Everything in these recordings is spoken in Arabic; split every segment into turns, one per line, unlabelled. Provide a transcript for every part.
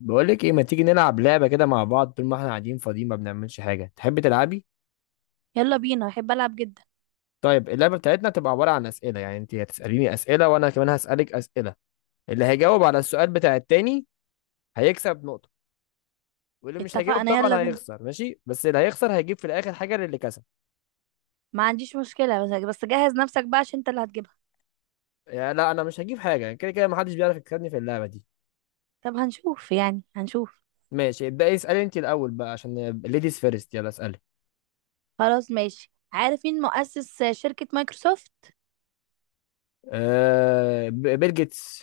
بقولك ايه، ما تيجي نلعب لعبة كده مع بعض طول ما احنا قاعدين فاضيين، ما بنعملش حاجة؟ تحبي تلعبي؟
يلا بينا، احب العب جدا.
طيب، اللعبة بتاعتنا تبقى عبارة عن أسئلة. يعني انت هتسأليني أسئلة وانا كمان هسألك أسئلة. اللي هيجاوب على السؤال بتاع التاني هيكسب نقطة، واللي مش هيجاوب
اتفقنا، يلا
طبعا
بينا.
هيخسر. ماشي، بس اللي هيخسر هيجيب في الآخر حاجة للي كسب.
ما عنديش مشكلة، بس جهز نفسك بقى عشان انت اللي هتجيبها.
يعني لا، انا مش هجيب حاجة، كده كده محدش بيعرف يكسبني في اللعبة دي.
طب هنشوف، يعني هنشوف.
ماشي، ابدأي اسألي انت الأول بقى عشان ليديز فيرست، يلا اسألي.
خلاص ماشي، عارفين مؤسس شركة مايكروسوفت؟
آه، بيل جيتس.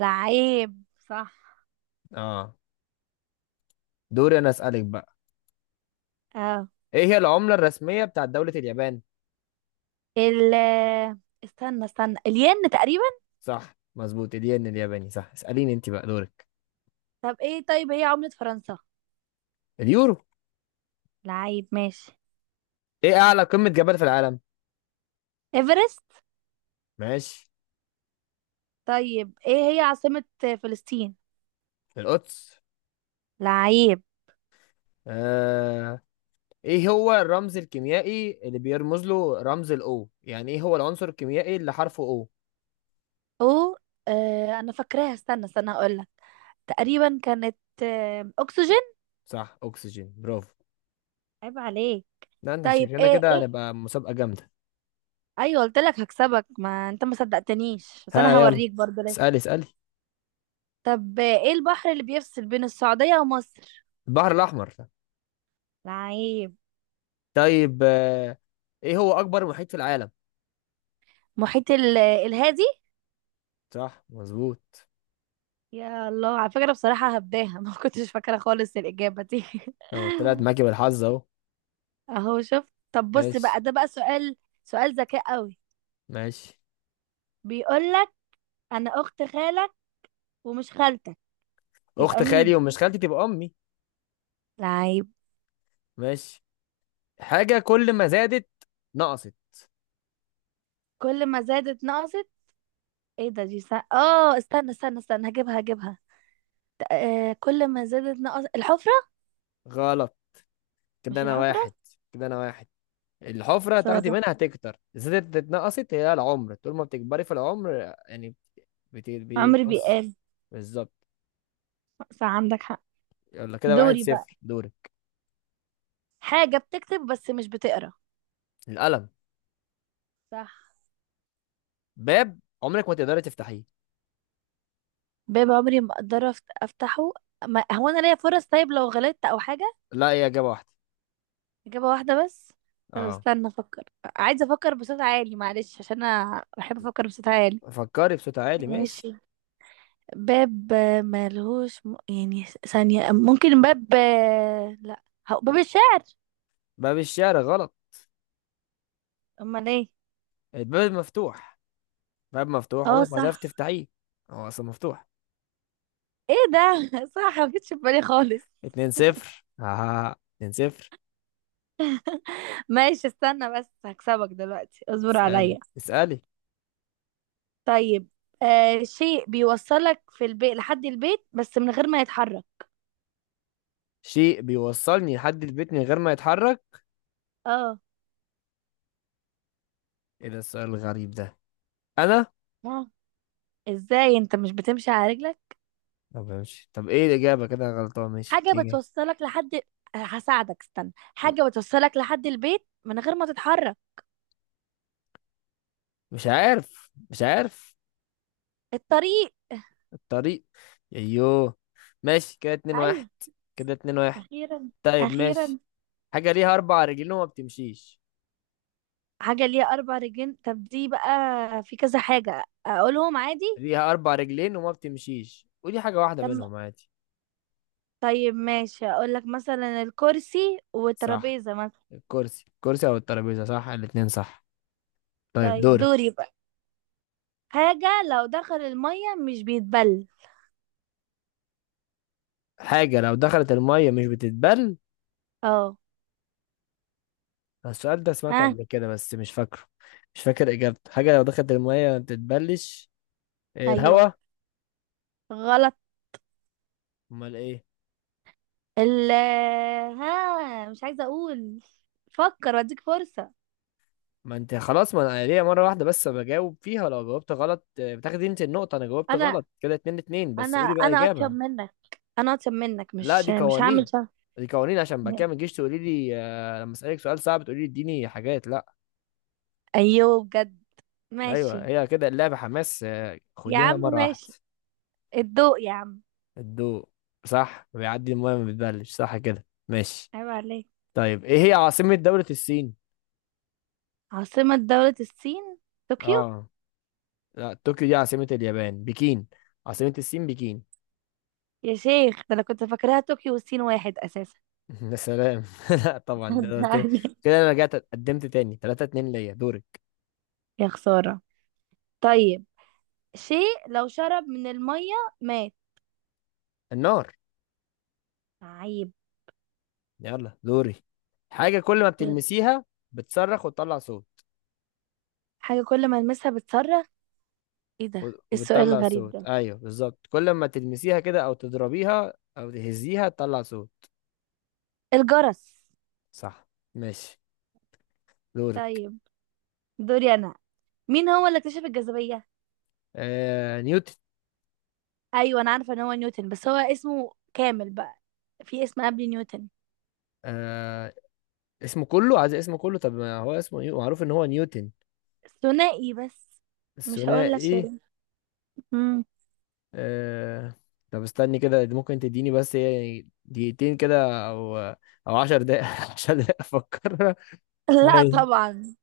لعيب، صح.
اه، دوري انا اسألك بقى.
اه.
ايه هي العملة الرسمية بتاعت دولة اليابان؟
ال استنى استنى، الين تقريبا.
صح مظبوط، الين الياباني. صح، اسأليني انت بقى، دورك.
طب ايه، طيب هي عملة فرنسا؟
اليورو.
لعيب ماشي.
ايه اعلى قمة جبل في العالم؟
ايفرست.
ماشي.
طيب ايه هي عاصمة فلسطين؟
القدس.
لعيب.
آه... ايه هو الرمز الكيميائي اللي بيرمز له رمز الاو؟ يعني ايه هو العنصر الكيميائي اللي حرفه او؟
او، آه انا فاكراها، استنى استنى هقولك. تقريبا كانت، آه اكسجين.
صح، اكسجين، برافو.
عيب عليك.
لا، انت
طيب
شكلنا
ايه
كده
ايه؟
هنبقى مسابقة جامدة.
ايوه قلت لك هكسبك، ما انت ما صدقتنيش، بس
ها،
انا
يلا
هوريك برضه ليه.
اسألي اسألي.
طب ايه البحر اللي بيفصل بين السعودية ومصر؟
البحر الاحمر.
لعيب.
طيب ايه هو اكبر محيط في العالم؟
محيط الهادي.
صح مظبوط.
يا الله، على فكرة بصراحة هبداها، ما كنتش فاكرة خالص الإجابة دي.
اهو طلعت معاكي بالحظ اهو.
اهو شفت، طب بص بقى،
ماشي
ده بقى سؤال، سؤال ذكاء قوي.
ماشي.
بيقول لك، انا اخت خالك ومش خالتك،
اخت
يبقى
خالي
مين؟
ومش خالتي تبقى امي.
لعيب.
ماشي. حاجه كل ما زادت نقصت.
كل ما زادت نقصت. ايه ده؟ دي سا... اه استنى استنى استنى، هجيبها هجيبها. آه، كل ما زادت نقص الحفرة.
غلط. كده
مش
انا
الحفرة،
واحد. كده انا واحد. الحفره تاخدي
خسارة.
منها تكتر، زادت اتنقصت، هي العمر، طول ما بتكبري في العمر. يعني
عمرو
بينقص.
بيقال.
بالظبط.
صح، عندك حق.
يلا، كده واحد
دوري بقى.
صفر دوري.
حاجة بتكتب بس مش بتقرا.
القلم.
صح.
باب عمرك ما تقدري تفتحيه.
باب عمري ما اقدر افتحه. ما هو انا ليا فرص، طيب لو غلطت او حاجة؟
لا، هي اجابه واحده.
اجابة واحدة بس؟ طب
اه.
استنى افكر. عايزة افكر بصوت عالي، معلش عشان انا بحب افكر بصوت عالي.
فكري بصوت عالي، ماشي.
ماشي. باب آه، ملهوش م... يعني ثانية ممكن، باب آه، لا. باب الشعر.
باب الشارع غلط.
امال ايه؟
الباب مفتوح، باب مفتوح
اه
عمرك ما
صح.
هتعرف تفتحيه، هو اصلا مفتوح.
ايه ده؟ صح، ما جتش في بالي خالص.
اتنين صفر، ها، 2-0.
ماشي استنى بس، هكسبك دلوقتي، اصبر
اسألي
عليا.
اسألي.
طيب آه، شيء بيوصلك في البيت، لحد البيت بس من غير ما يتحرك.
شيء بيوصلني لحد البيت من غير ما يتحرك؟
اه.
ايه ده السؤال الغريب ده؟ انا؟
اه، ازاي؟ انت مش بتمشي على رجلك؟
طب ماشي، طب ايه الإجابة؟ كده أنا غلطان، ماشي،
حاجة
ايه الإجابة؟
بتوصلك لحد آه، هساعدك استنى، حاجة بتوصلك لحد البيت من غير ما تتحرك.
مش عارف، مش عارف.
الطريق.
الطريق. ايوه. ماشي، كده اتنين
ايوه.
واحد كده 2-1.
اخيرا،
طيب،
اخيرا.
ماشي. حاجة ليها أربع رجلين وما بتمشيش.
حاجة ليها اربع رجلين، طب دي بقى في كذا حاجة اقولهم عادي.
ليها أربع رجلين وما بتمشيش، ودي حاجة واحدة
طب،
منهم عادي.
طيب ماشي، اقول لك مثلا الكرسي
صح.
والترابيزة مثلا.
الكرسي أو الترابيزة، صح، الاتنين صح. طيب،
طيب
دورك.
دوري بقى. حاجة لو دخل المية مش بيتبل.
حاجة لو دخلت المية مش بتتبل.
اه.
السؤال ده سمعته
ها.
قبل كده بس مش فاكره. مش فاكر إجابته، حاجة لو دخلت المية ما بتتبلش. إيه،
ايوه.
الهوا.
غلط.
أمال إيه؟
ال ها، مش عايزة اقول. فكر واديك فرصة.
ما أنت خلاص، ما أنا ليا مرة واحدة بس بجاوب فيها، لو جاوبت غلط بتاخدي أنت النقطة. أنا جاوبت
انا
غلط، كده 2-2. بس
انا
قولي بقى
انا اطيب
إجابة.
منك، انا اطيب منك،
لا،
مش
دي
مش هعمل
قوانين،
شر.
دي قوانين عشان بعد كده ما تجيش تقولي لي لما أسألك سؤال صعب تقولي لي اديني حاجات. لا،
ايوه بجد.
أيوه،
ماشي
هي كده اللعبة حماس،
يا
خديها
عم،
مرة واحدة.
ماشي. الضوء يا عم.
الضوء. صح، بيعدي المية ما بتبلش، صح، كده ماشي.
عيب عليك.
طيب، ايه هي عاصمة دولة الصين؟
عاصمة دولة الصين، طوكيو.
اه. لا، طوكيو دي عاصمة اليابان، بكين. عاصمة الصين بكين.
يا شيخ، ده انا كنت فاكراها طوكيو، والصين واحد اساسا.
يا سلام لا طبعا، ده دور تاني.
صدقني.
كده انا رجعت قدمت تاني، 3-2 ليا، دورك.
يا خسارة. طيب، شيء لو شرب من المية مات.
النار.
عيب.
يلا، دوري. حاجة كل ما بتلمسيها بتصرخ وتطلع صوت.
حاجة كل ما المسها بتصرخ. ايه ده إيه السؤال
وبتطلع
الغريب
صوت،
ده؟
ايوه بالظبط، كل ما تلمسيها كده او تضربيها او تهزيها تطلع صوت.
الجرس.
صح، ماشي، دورك.
طيب دوري انا. مين هو اللي اكتشف الجاذبية؟
آه، نيوتن.
ايوه انا عارفة ان هو نيوتن، بس هو اسمه كامل بقى؟ في اسم قبل نيوتن.
آه، اسمه كله، عايز اسمه كله، طب ما هو اسمه معروف ان هو نيوتن.
ثنائي بس. مش هقول لك،
الثنائي.
سوري. مم.
آه... طب استني كده، دي ممكن تديني بس يعني دقيقتين كده، او 10 دقايق 10 دقايق افكر.
لا
ماشي.
طبعا.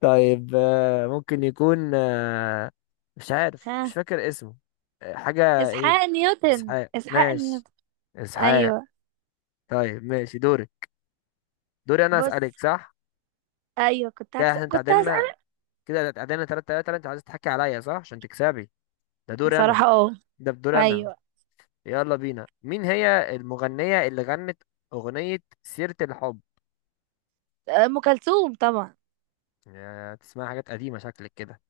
طيب ممكن يكون مش عارف، مش
ها،
فاكر اسمه. حاجة ايه؟
اسحاق نيوتن،
اسحاق،
اسحاق
ماشي،
نيوتن.
اسحاق.
ايوه.
طيب، ماشي، دوري انا
بص،
اسألك، صح،
ايوه
كده احنا
كنت
تعادلنا،
هسألك.
كده تعادلنا 3-3. انت عايز تحكي عليا صح عشان تكسبي؟ ده دوري انا،
بصراحة اه.
ده بدوري انا.
ايوه.
يلا بينا، مين هي المغنية اللي غنت أغنية سيرة الحب؟
آه، ام كلثوم طبعا.
يا تسمع حاجات قديمة شكلك كده.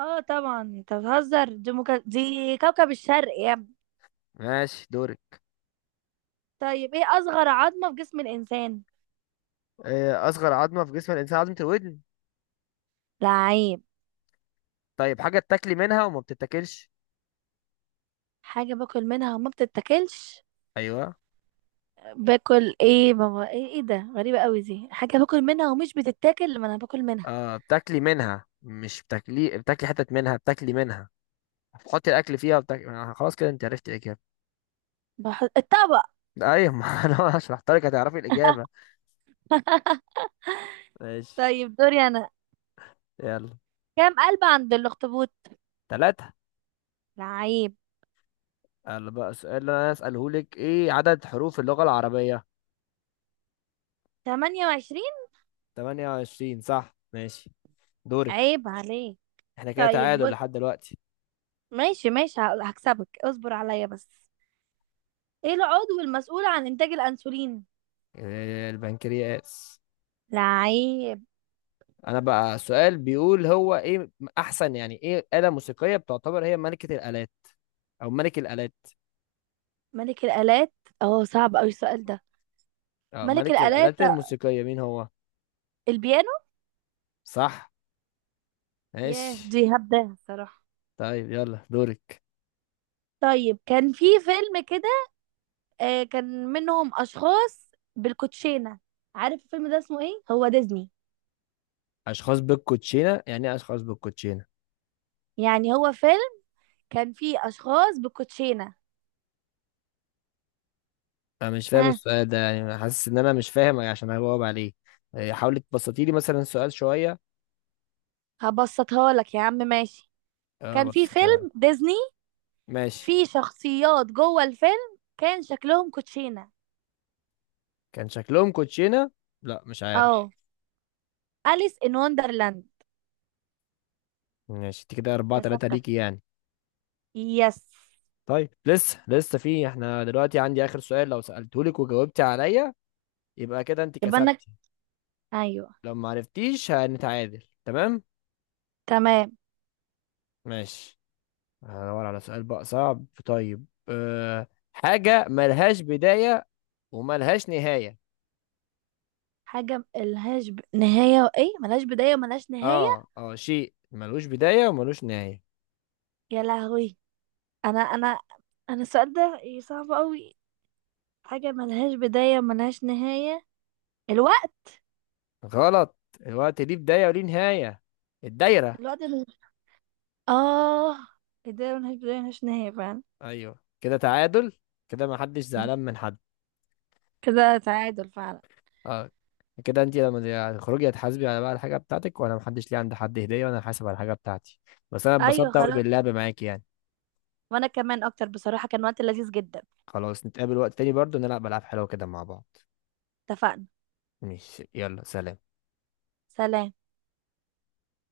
اه طبعا، انت بتهزر، دي كوكب الشرق يا ابني.
ماشي، دورك.
طيب ايه اصغر عظمة في جسم الانسان؟
آه، أصغر عظمة في جسم الإنسان عظمة الودن.
لعيب.
طيب، حاجة بتاكلي منها وما بتتاكلش.
حاجة باكل منها وما بتتاكلش؟
أيوه.
باكل ايه بابا؟ ايه ايه ده؟ غريبة قوي دي، حاجة باكل منها ومش بتتاكل لما انا باكل منها؟
آه، بتاكلي منها، مش بتاكلي، بتاكلي حتت منها، بتاكلي منها، بتحطي الأكل فيها وبتاكلي. خلاص كده أنت عرفت الإجابة.
بحط الطبق.
أيوه، ما أنا شرحت لك هتعرفي الإجابة. ماشي.
طيب دوري انا.
يلا،
كام قلب عند الاخطبوط؟
تلاتة.
لعيب.
يلا بقى، السؤال اللي أنا أسأله لك، إيه عدد حروف اللغة العربية؟
28.
28. صح، ماشي، دورك.
عيب عليك.
احنا كده
طيب
تعادل
بص،
لحد دلوقتي.
ماشي ماشي، هكسبك، اصبر عليا بس. ايه العضو المسؤول عن انتاج الانسولين؟
آه، البنكرياس.
لعيب.
انا بقى السؤال بيقول هو ايه، احسن. يعني ايه آلة موسيقية بتعتبر هي ملكة الآلات او ملك الآلات؟
ملك الالات. اه، صعب اوي السؤال ده.
اه،
ملك
ملك
الالات،
الآلات الموسيقية مين هو؟
البيانو.
صح.
ياه،
ماشي،
دي هبداها الصراحه.
طيب، يلا دورك.
طيب كان في فيلم كده، آه كان منهم اشخاص بالكوتشينه. عارف الفيلم ده اسمه ايه؟ هو ديزني.
اشخاص بالكوتشينة؟ يعني ايه اشخاص بالكوتشينة؟
يعني هو فيلم كان فيه اشخاص بالكوتشينه.
انا مش فاهم
ها.
السؤال ده، يعني أنا حاسس ان انا مش فاهم عشان هجاوب عليه. حاولي تبسطيلي مثلا السؤال شوية.
هبسطها لك يا عم، ماشي.
اه،
كان في
بسطيها.
فيلم ديزني،
ماشي.
في شخصيات جوه الفيلم كان شكلهم كوتشينة.
كان شكلهم كوتشينة. لا، مش عارف.
اه. أليس إن وندرلاند.
ماشي، انت كده 4-3
كسبتك،
ليكي يعني.
يس.
طيب، لسه لسه في احنا دلوقتي عندي آخر سؤال، لو سألتهولك وجاوبتي عليا يبقى كده انت
يبقى انك،
كسبتي.
ايوه.
لو ما عرفتيش هنتعادل، تمام؟
تمام.
ماشي. هدور على سؤال بقى صعب. طيب، حاجة ملهاش بداية وملهاش نهاية.
حاجة ملهاش ب... نهاية وايه ملهاش بداية وملهاش نهاية.
اه اه، شيء ملوش بداية وملوش نهاية.
يا لهوي. انا انا السؤال ده إيه، صعب قوي. حاجة ملهاش بداية وملهاش نهاية، الوقت.
غلط. الوقت ليه بداية وليه نهاية. الدايرة.
الوقت اللي... اه، ملهاش بداية ملهاش نهاية فعلا.
ايوه. كده تعادل، كده ما حدش زعلان من حد.
كده تعادل فعلا.
اه، كده انت لما تخرجي هتحاسبي على بقى الحاجه بتاعتك، وانا ما حدش ليه عند حد هديه، وانا حاسب على الحاجه بتاعتي. بس انا
ايوه
اتبسطت قوي
خلاص.
باللعب معاكي يعني.
وانا كمان اكتر، بصراحة كان وقت لذيذ جدا.
خلاص، نتقابل وقت تاني برضو نلعب العاب حلوه كده مع بعض.
اتفقنا.
ماشي، يلا سلام.
سلام.